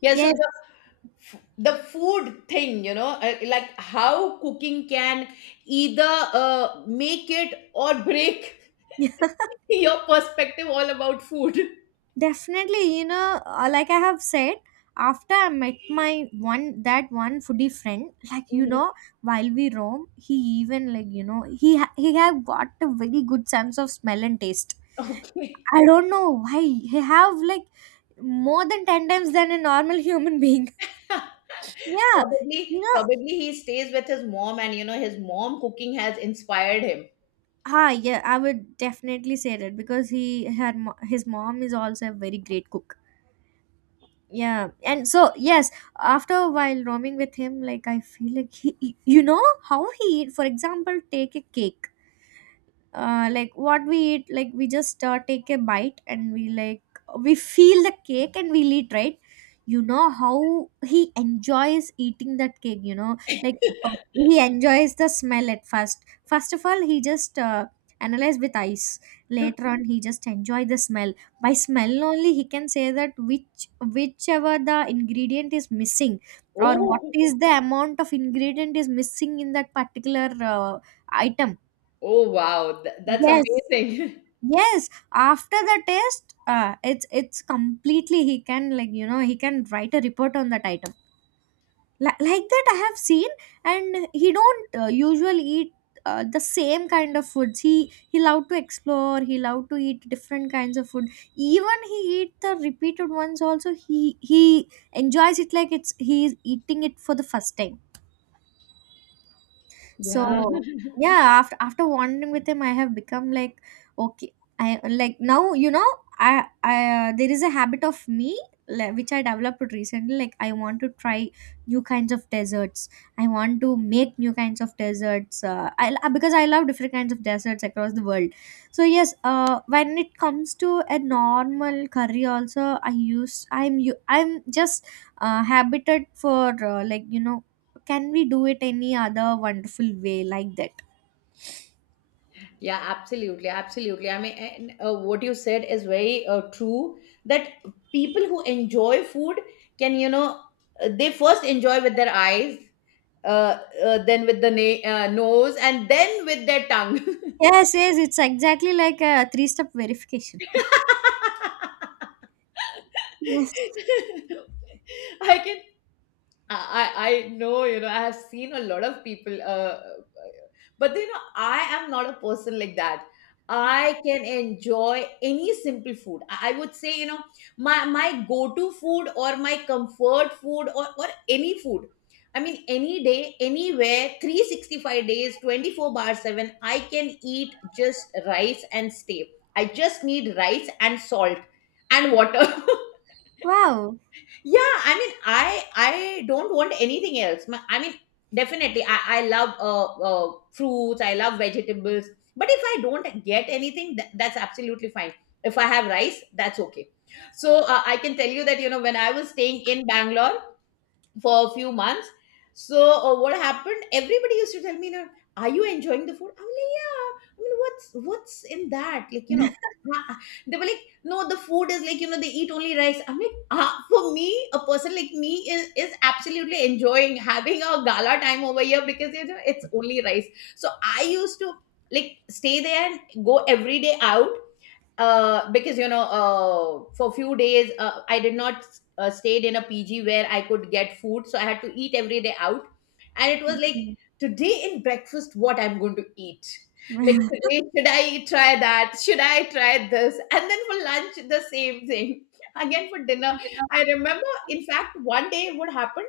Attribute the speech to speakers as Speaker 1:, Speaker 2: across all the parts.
Speaker 1: Yeah, so
Speaker 2: Yes,
Speaker 1: the food thing, you know, like how cooking can either make it or break
Speaker 2: yeah,
Speaker 1: your perspective all about food.
Speaker 2: definitely. You know, like I have said, after I met my one that one foodie friend, like
Speaker 1: Mhm.
Speaker 2: while we roam, he even, like he have got a very good sense of smell and taste.
Speaker 1: Okay.
Speaker 2: I don't know why he have like more than 10 times than a normal human being. Yeah,
Speaker 1: Probably,
Speaker 2: you know,
Speaker 1: probably he stays with his mom, and you know, his mom cooking has inspired him.
Speaker 2: yeah, I would definitely say that because his mom is also a very great cook. Yeah, and so yes, after a while roaming with him, like I feel like he, you know how he, for example, take a cake, like what we eat, like we just take a bite, and we like, we feel the cake and we'll eat, right? You know how he enjoys eating that cake. Like, but he enjoys the smell at first. First of all, he just analyze with eyes. Later on, he just enjoy the smell. By smell only, he can say that which whichever the ingredient is missing, or what
Speaker 1: Oh,
Speaker 2: is the amount of ingredient is missing in that particular item.
Speaker 1: oh wow, that's
Speaker 2: Yes.
Speaker 1: amazing.
Speaker 2: Yes, after the test, it's completely, he can, like he can write a report on that item, like that I have seen. And he don't usually eat the same kind of foods. He love to explore, he love to eat different kinds of food. Even he eat the repeated ones also, he enjoys it like it's he is eating it for the first time.
Speaker 1: Yeah.
Speaker 2: So, yeah, after wandering with him, I have become like, okay. I like now, I there is a habit of me, like, which I developed recently. Like, I want to try new kinds of desserts. I want to make new kinds of desserts. I because I love different kinds of desserts across the world. So, yes, when it comes to a normal curry, also I'm just habited for like can we do it any other wonderful way like that?
Speaker 1: Yeah, absolutely. I mean, and, what you said is very true that people who enjoy food can, you know, they first enjoy with their eyes, uh, then with the nose, and then with their tongue.
Speaker 2: Yes, yes, it's exactly like a three step verification. Yes.
Speaker 1: I can I know, you know, I have seen a lot of people, but you know, I am not a person like that. I can enjoy any simple food. I would say, you know, my go-to food or my comfort food, or any food. I mean, any day, anywhere, 365 days, 24 bar 7, I can eat just rice and stay. I just need rice and salt and water.
Speaker 2: Wow.
Speaker 1: Yeah, I mean, I don't want anything else. I mean, definitely, I love fruits. I love vegetables. But if I don't get anything, that's absolutely fine. If I have rice, that's okay. So I can tell you that you know when I was staying in Bangalore, for a few months. So what happened? Everybody used to tell me, you know, are you enjoying the food? I'm like, yeah. I mean, what's in that? Like, you know, "Ah." They were like, no, the food is like, you know, they eat only rice. I'm like, ah, for me, a person like me is absolutely enjoying having a gala time over here because you know it's only rice. So I used to like stay there and go every day out because you know for few days I did not stayed in a PG where I could get food, so I had to eat every day out. And it was like,
Speaker 2: Okay.
Speaker 1: today in breakfast what I'm going to eat, like today should I try that, should I try this, and then for lunch the same thing. Again for dinner, I remember in fact one day what happened,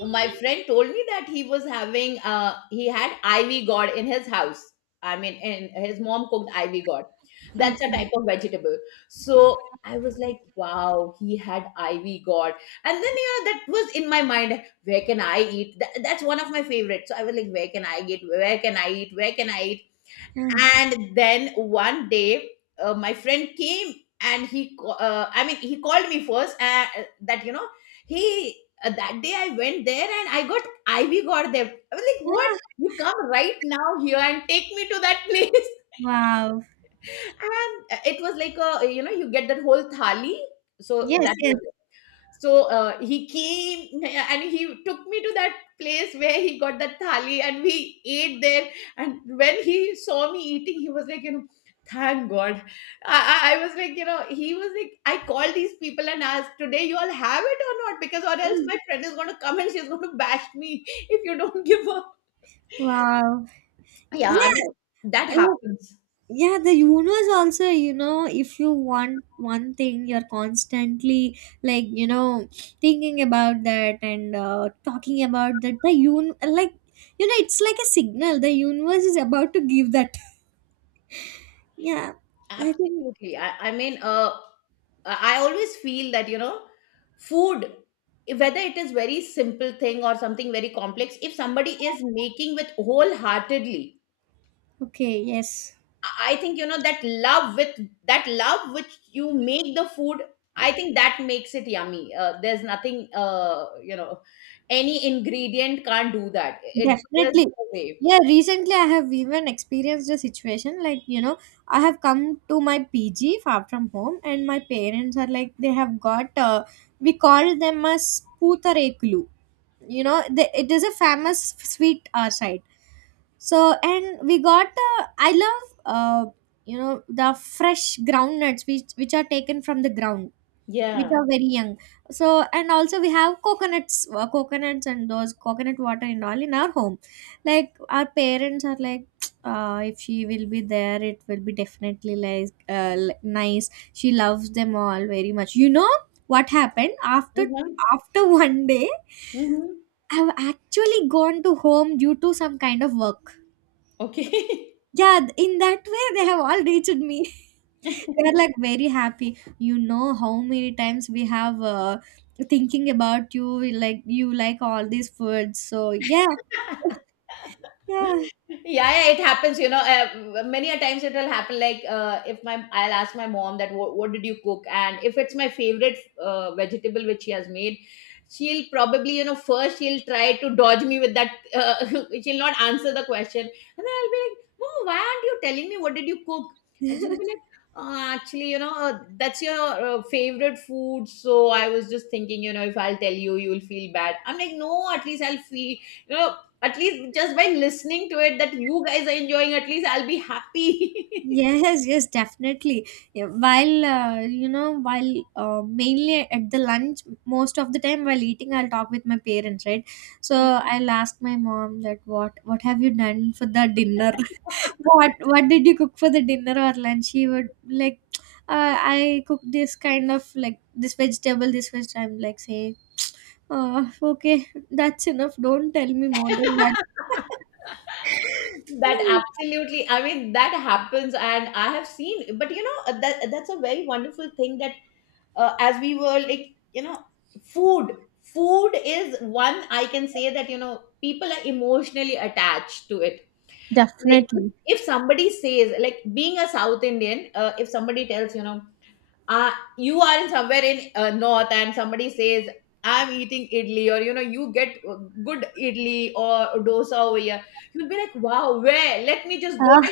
Speaker 1: my friend told me that he was having he had ivy gourd in his house. I mean, and his mom cooked ivy gourd. That's a type
Speaker 2: Okay.
Speaker 1: of vegetable. So I was like, wow, he had ivy gourd. And then you know that was in my mind, where can I eat? That's one of my favorites. So I was like, where can I get, where can I eat, where can I eat?
Speaker 2: Mm.
Speaker 1: And then one day my friend came, and he he called me first, that you know he that day I went there and I got ivy got them. I was like, what?
Speaker 2: Ah.
Speaker 1: You come right now here and take me to that place.
Speaker 2: Wow.
Speaker 1: And it was like a you know you get that whole thali. So
Speaker 2: Yes,
Speaker 1: that
Speaker 2: yes.
Speaker 1: was, so he came and he took me to that place where he got that thali, and we ate there. And when he saw me eating, he was like, you know, thank God. I was like, you know, he was like, I called these people and asked, today you all have it or not? Because or else
Speaker 2: Mm.
Speaker 1: my friend is going to come and she's going to bash me if you don't give her.
Speaker 2: Wow.
Speaker 1: Yeah, I
Speaker 2: Yeah,
Speaker 1: mean, that
Speaker 2: oh,
Speaker 1: happens.
Speaker 2: yeah, the universe also, if you want one thing, you're constantly, like, thinking about that and talking about that. The un like, you know, It's like a signal. The universe is about to give that. Yeah, I think
Speaker 1: Absolutely. I mean, I always feel that, you know, food, whether it is very simple thing or something very complex, if somebody is making with wholeheartedly,
Speaker 2: okay, yes.
Speaker 1: I think, you know, that love with that love which you make the food, I think that makes it yummy. There's nothing, you know, any ingredient can't do that. It just
Speaker 2: Definitely.
Speaker 1: the way.
Speaker 2: Yeah, recently I have even experienced a situation like, I have come to my PG far from home, and my parents are like, they have got we call them as putareklu. You know, they, it is a famous sweet our side. So, and we got I love the fresh ground nuts which are taken from the ground, which
Speaker 1: Yeah.
Speaker 2: are very young. So, and also we have coconuts and those coconut water and all in our home. Like, our parents are like, if she will be there, it will be definitely, like, nice. She loves them all very much, you know. What happened after
Speaker 1: Mm-hmm.
Speaker 2: after one day,
Speaker 1: Mm-hmm.
Speaker 2: I've actually gone to home due to some kind of work.
Speaker 1: Okay.
Speaker 2: Yeah, in that way, they have all reached me. We are like very happy. You know, how many times we have thinking about you. Like you, like all these foods, so yeah. Yeah.
Speaker 1: Yeah, yeah, it happens. You know, many a times it will happen. Like if my I'll ask my mom that what did you cook, and if it's my favorite vegetable which she has made, she'll probably you know first she'll try to dodge me with that. She'll not answer the question, and then I'll be like, Mom, why aren't you telling me what did you cook? And she'll be like. Actually, you know, that's your favorite food. So I was just thinking, you know, if I'll tell you, you'll feel bad. I'm like, no, at least I'll feel, you know, at least just by listening to it that you guys are enjoying, at least I'll be happy.
Speaker 2: Yes, yes, definitely. Yeah, while you know while mainly at the lunch, most of the time while eating, I'll talk with my parents, right? So, I'll ask my mom that what have you done for the dinner? What did you cook for the dinner or lunch? He would like, I cook this kind of, like, this vegetable, this veg. I'm like saying, oh, okay, that's enough, don't tell me more than that.
Speaker 1: That
Speaker 2: Yeah.
Speaker 1: absolutely, I mean, that happens, and I have seen, but you know, that that's a very wonderful thing that as we were like, you know, food, food is one I can say that, you know, people are emotionally attached to it. Like,
Speaker 2: Definitely.
Speaker 1: if somebody says, like, being a South Indian, if somebody tells, you know, uh, you are in somewhere in north and somebody says I'm eating idli, or you know you get good idli or dosa over here, you'll be like wow, where, let me just go.
Speaker 2: Ah,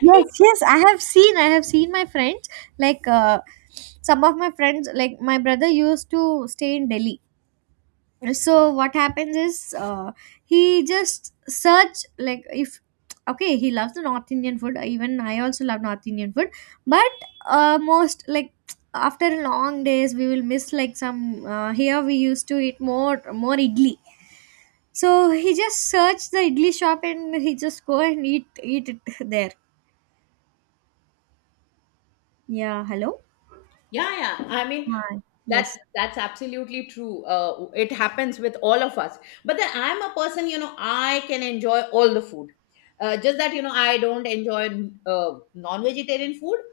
Speaker 2: yes, yes, I have seen. I have seen my friends. Like, some of my friends, like my brother used to stay in Delhi. So what happens is, he just search, like, if okay, he loves the north indian food. Even I also love north indian food. But most, like, after long days, we will miss, like, some here we used to eat more idli. So he just searched the idli shop, and he just go and eat it there. Yeah, hello.
Speaker 1: Yeah, yeah, I mean,
Speaker 2: Hi.
Speaker 1: That's
Speaker 2: Yes.
Speaker 1: that's absolutely true. It happens with all of us. But then I'm a person, you know, I can enjoy all the food. Just that you know, I don't enjoy non-vegetarian food.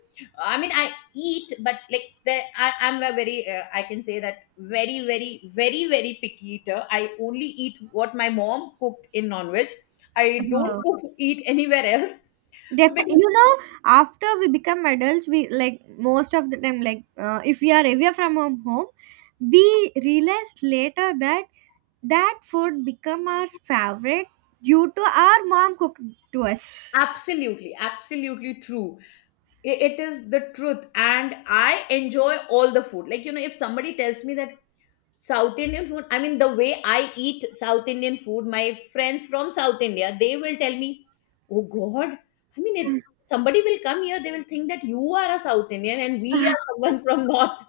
Speaker 1: I mean, I eat, but like the, I'm a very, I can say that very, very, very, very picky eater. I only eat what my mom cooked in non-veg. I don't
Speaker 2: Uh,
Speaker 1: cook, eat anywhere else. So
Speaker 2: Definitely,
Speaker 1: because
Speaker 2: after we become adults, we like most of the time, like, if we are away from our home, we realize later that that food become our favorite due to our mom cooked to us.
Speaker 1: absolutely, absolutely true. It is the truth, and I enjoy all the food. Like you know, if somebody tells me that South Indian food, I mean the way I eat South Indian food, my friends from South India, they will tell me, oh god, I mean it, somebody will come here, they will think that you are a South Indian and we
Speaker 2: Ah,
Speaker 1: are someone from north.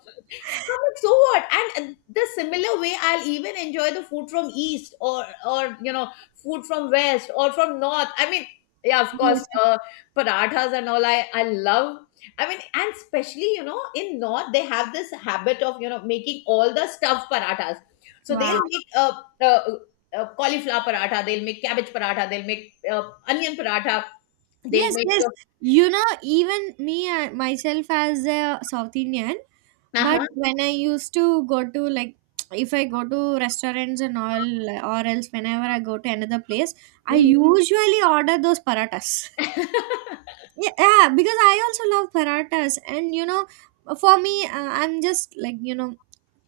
Speaker 1: But so what? And the similar way, I'll even enjoy the food from east, or you know food from west or from north. I mean, yeah, of course,
Speaker 2: yes.
Speaker 1: parathas and all. I love. I mean, and especially you know in north they have this habit of you know making all the stuffed parathas. So
Speaker 2: Wow.
Speaker 1: they'll make uh, cauliflower paratha. They'll make cabbage paratha. They'll make onion paratha. They'll
Speaker 2: Yes,
Speaker 1: make
Speaker 2: yes. You know, even me, myself as a South Indian, but
Speaker 1: uh-huh.
Speaker 2: when I used to go to like, if I go to restaurants and all, or else whenever I go to another place, I
Speaker 1: Mm,
Speaker 2: usually order those paratas. Yeah, yeah, because I also love paratas, and for me, I'm just, like, you know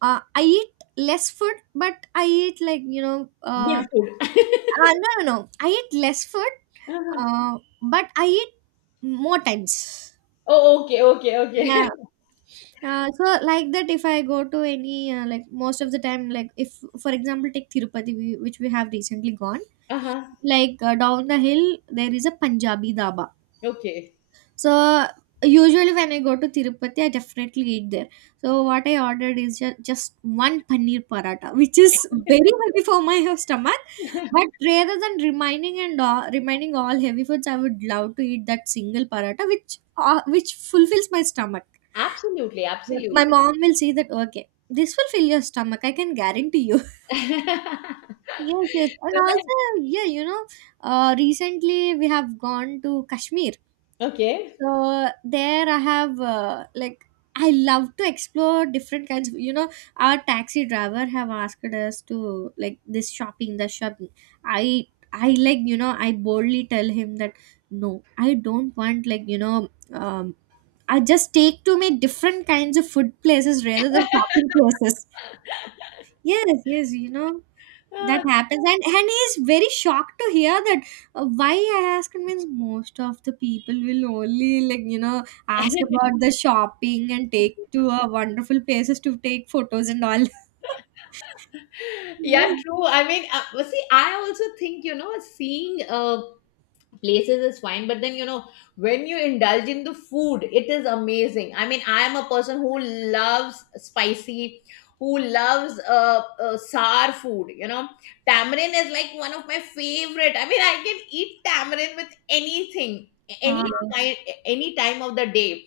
Speaker 2: uh, I eat less food, but I eat, like,
Speaker 1: good food.
Speaker 2: no no no, I eat less food,
Speaker 1: Uh-huh.
Speaker 2: but I eat more times.
Speaker 1: Oh, okay, okay, okay.
Speaker 2: Yeah. So like that, if I go to any like most of the time, like if, for example, take tirupati which we have recently gone,
Speaker 1: uh huh.
Speaker 2: like down the hill, there is a punjabi dhaba.
Speaker 1: Okay.
Speaker 2: So, usually when I go to tirupati, I definitely eat there. So what I ordered is just one paneer paratha, which is very heavy for my stomach. But rather than remaining and all, remaining all heavy foods, I would love to eat that single paratha which fulfills my stomach.
Speaker 1: Absolutely,
Speaker 2: Yeah, my
Speaker 1: absolutely.
Speaker 2: mom will say that, okay, this will fill your stomach, I can guarantee you. Yes, yes. And also,
Speaker 1: So
Speaker 2: yeah, recently we have gone to Kashmir.
Speaker 1: I- okay.
Speaker 2: So there I have, like, I love to explore different kinds of, our taxi driver have asked us to, like, this shopping, the shopping. I, I like, I boldly tell him that, no, I don't want, like, I just take to me different kinds of food places rather than shopping places. Yes, yes, that
Speaker 1: Uh,
Speaker 2: happens, and he is very shocked to hear that. Why I ask him means most of the people will only, like, ask about the shopping and take to wonderful places to take photos and all.
Speaker 1: yeah,
Speaker 2: Yeah.
Speaker 1: true. I mean, well, see, I also think, you know, seeing places is fine, but then you know when you indulge in the food it is amazing. I mean, I am a person who loves spicy, who loves sour food. You know, tamarind is like one of my favorite. I mean, I can eat tamarind with anything, any
Speaker 2: Ah,
Speaker 1: time, any time of the day,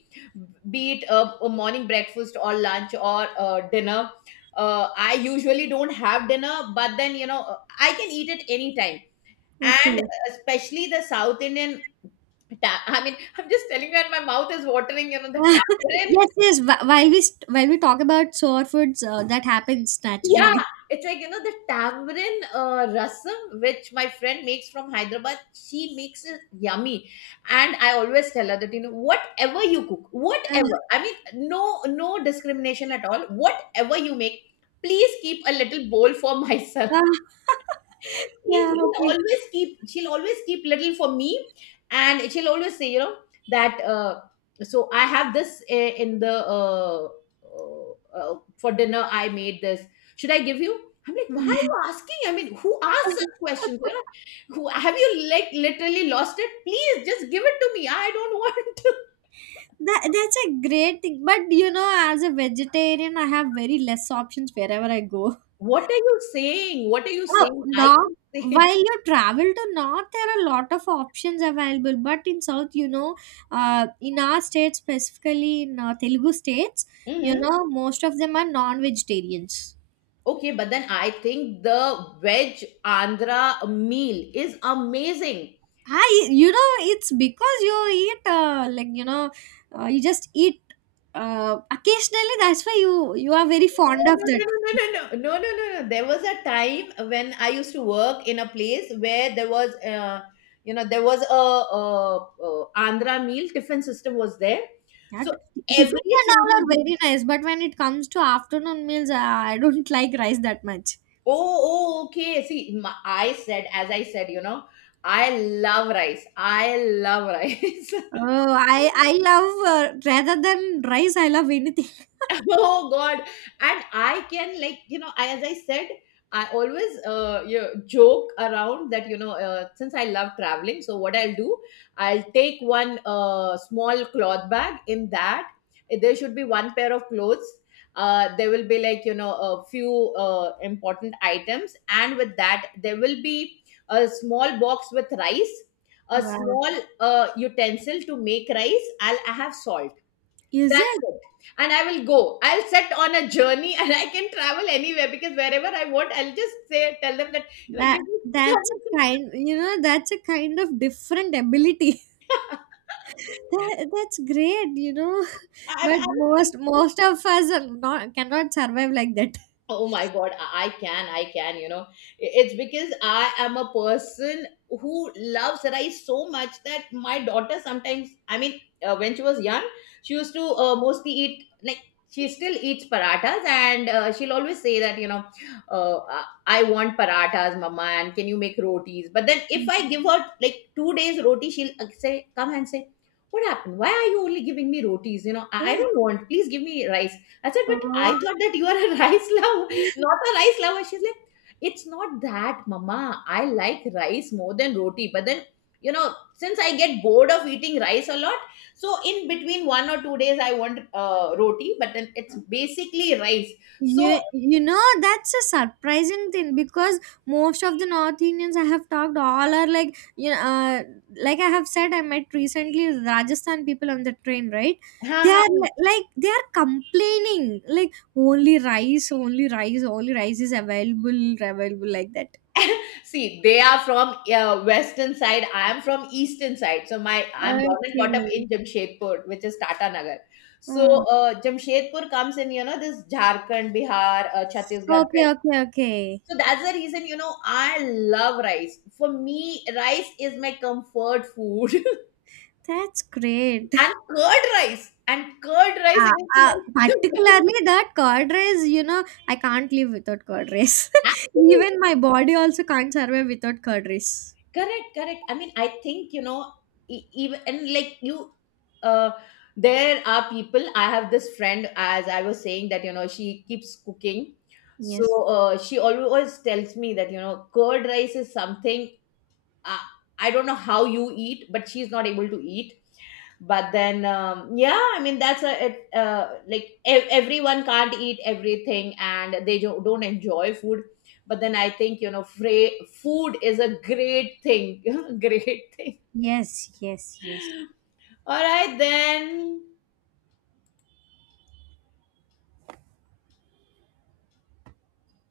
Speaker 1: be it a morning breakfast or lunch or dinner. Uh, I usually don't have dinner, but then you know I can eat it anytime. And
Speaker 2: okay.
Speaker 1: especially the South Indian I mean, I'm just telling you, and my mouth is watering. You know the tamarind.
Speaker 2: Yes, yes. While we talk about sore foods, that happens
Speaker 1: Yeah,
Speaker 2: naturally.
Speaker 1: it's like you know the tamarind rasam, which my friend makes from Hyderabad. She makes it yummy, and I always tell her that you know whatever you cook, whatever. I mean, no discrimination at all. Whatever you make, please keep a little bowl for myself.
Speaker 2: Ah, yeah.
Speaker 1: She'll
Speaker 2: Okay.
Speaker 1: always keep, she'll always keep little for me, and she'll always say you know that so I have this in the uh, uh, for dinner I made this, should I give you? I'm like why are you asking? I mean, who asks such questions, you know? Who have you, like, literally lost it? Please just give it to me. I don't want.
Speaker 2: That's a great thing. But as a vegetarian, I have very less options wherever I go.
Speaker 1: what are you saying what are you
Speaker 2: Oh,
Speaker 1: saying I
Speaker 2: north.
Speaker 1: can say.
Speaker 2: While you travel to north, there are a lot of options available. But in south, in our state, specifically in Telugu states, you
Speaker 1: Mhm.
Speaker 2: know, most of them are non-vegetarians.
Speaker 1: Okay, but then I think the veg Andhra meal is amazing.
Speaker 2: It's because you eat, like, you just eat occasionally. That's why you are very fond
Speaker 1: No,
Speaker 2: of
Speaker 1: no,
Speaker 2: that.
Speaker 1: no, no, no, no, no, no, no, no. There was a time when I used to work in a place where there was, you know, there was a Andhra meal tiffin system was there.
Speaker 2: Yeah,
Speaker 1: So
Speaker 2: tiffins
Speaker 1: every
Speaker 2: and all
Speaker 1: single,
Speaker 2: are
Speaker 1: day-
Speaker 2: very nice, but when it comes to afternoon meals, I don't like rice that much.
Speaker 1: oh, oh, okay. See, my, I said, as I said, you know, I love rice. I love rice.
Speaker 2: Oh, I love rather than rice, I love anything.
Speaker 1: Oh god, and I can like you know I, as I said, I always you know, joke around that you know since I love traveling, so what I'll do, I'll take one small cloth bag. In that there should be one pair of clothes, there will be like you know a few important items, and with that there will be a small box with rice, a
Speaker 2: Wow,
Speaker 1: small utensil to make rice. I have salt.
Speaker 2: is
Speaker 1: That's
Speaker 2: it?
Speaker 1: it. And I will go. I'll set on a journey, and I can travel anywhere because wherever I want, I'll just say, tell them that, you know,
Speaker 2: that
Speaker 1: give me some.
Speaker 2: that's a kind you know that's a kind of different ability. That's great,
Speaker 1: I,
Speaker 2: but
Speaker 1: I,
Speaker 2: most of us are not, cannot survive like that.
Speaker 1: oh my god, I can, I can, you know, it's because I am a person who loves rice so much that my daughter sometimes, I mean when she was young, she used to mostly eat like, she still eats parathas, and she'll always say that you know uh, i I want parathas mama, and can you make rotis? But then if I give her like 2 days roti, she'll say, come and say, what happened, why are you only giving me rotis? You know, I don't want, please give me rice. I said, but I
Speaker 2: Oh.
Speaker 1: thought that you are a rice lover, not a rice lover. She's like, it's not that, Mama. I like rice more than roti. But then, you know, since I get bored of eating rice a lot, so in between 1 or 2 days, I want roti. But then it's basically rice. So,
Speaker 2: You know that's a surprising thing, because most of the north indians I have talked all are like, like I have said, I met recently rajasthan people on the train, right?
Speaker 1: ha
Speaker 2: They
Speaker 1: ha.
Speaker 2: are like, they are complaining like, only rice, only rice, only rice is available like that.
Speaker 1: See, they are from western side. I am from eastern side. So my I'm born and brought up
Speaker 2: Okay.
Speaker 1: in Jamshedpur, which is Tata Nagar. So
Speaker 2: Oh.
Speaker 1: Jamshedpur comes in, you know, this Jharkhand, Bihar, Chhattisgarh
Speaker 2: Okay,
Speaker 1: belt.
Speaker 2: okay, okay.
Speaker 1: So that's the reason, you know, I love rice. For me, rice is my comfort food,
Speaker 2: That's great.
Speaker 1: and curd rice
Speaker 2: Ah,
Speaker 1: is
Speaker 2: ah,
Speaker 1: like the
Speaker 2: particularly that curd rice, you know, I can't live without curd rice.
Speaker 1: best.
Speaker 2: Even my body also can't survive without curd rice.
Speaker 1: Correct, correct, I mean, I think you know, even and like you uh there are people, I have this friend, as I was saying that you know she keeps cooking. So
Speaker 2: Yes.
Speaker 1: she always tells me that you know curd rice is something uh, I don't know how you eat, but she's not able to eat. But then yeah, I mean that's a like everyone can't eat everything and they don't enjoy food. But then I think you know food is a great thing. Great thing.
Speaker 2: Yes, yes, yes.
Speaker 1: All right then.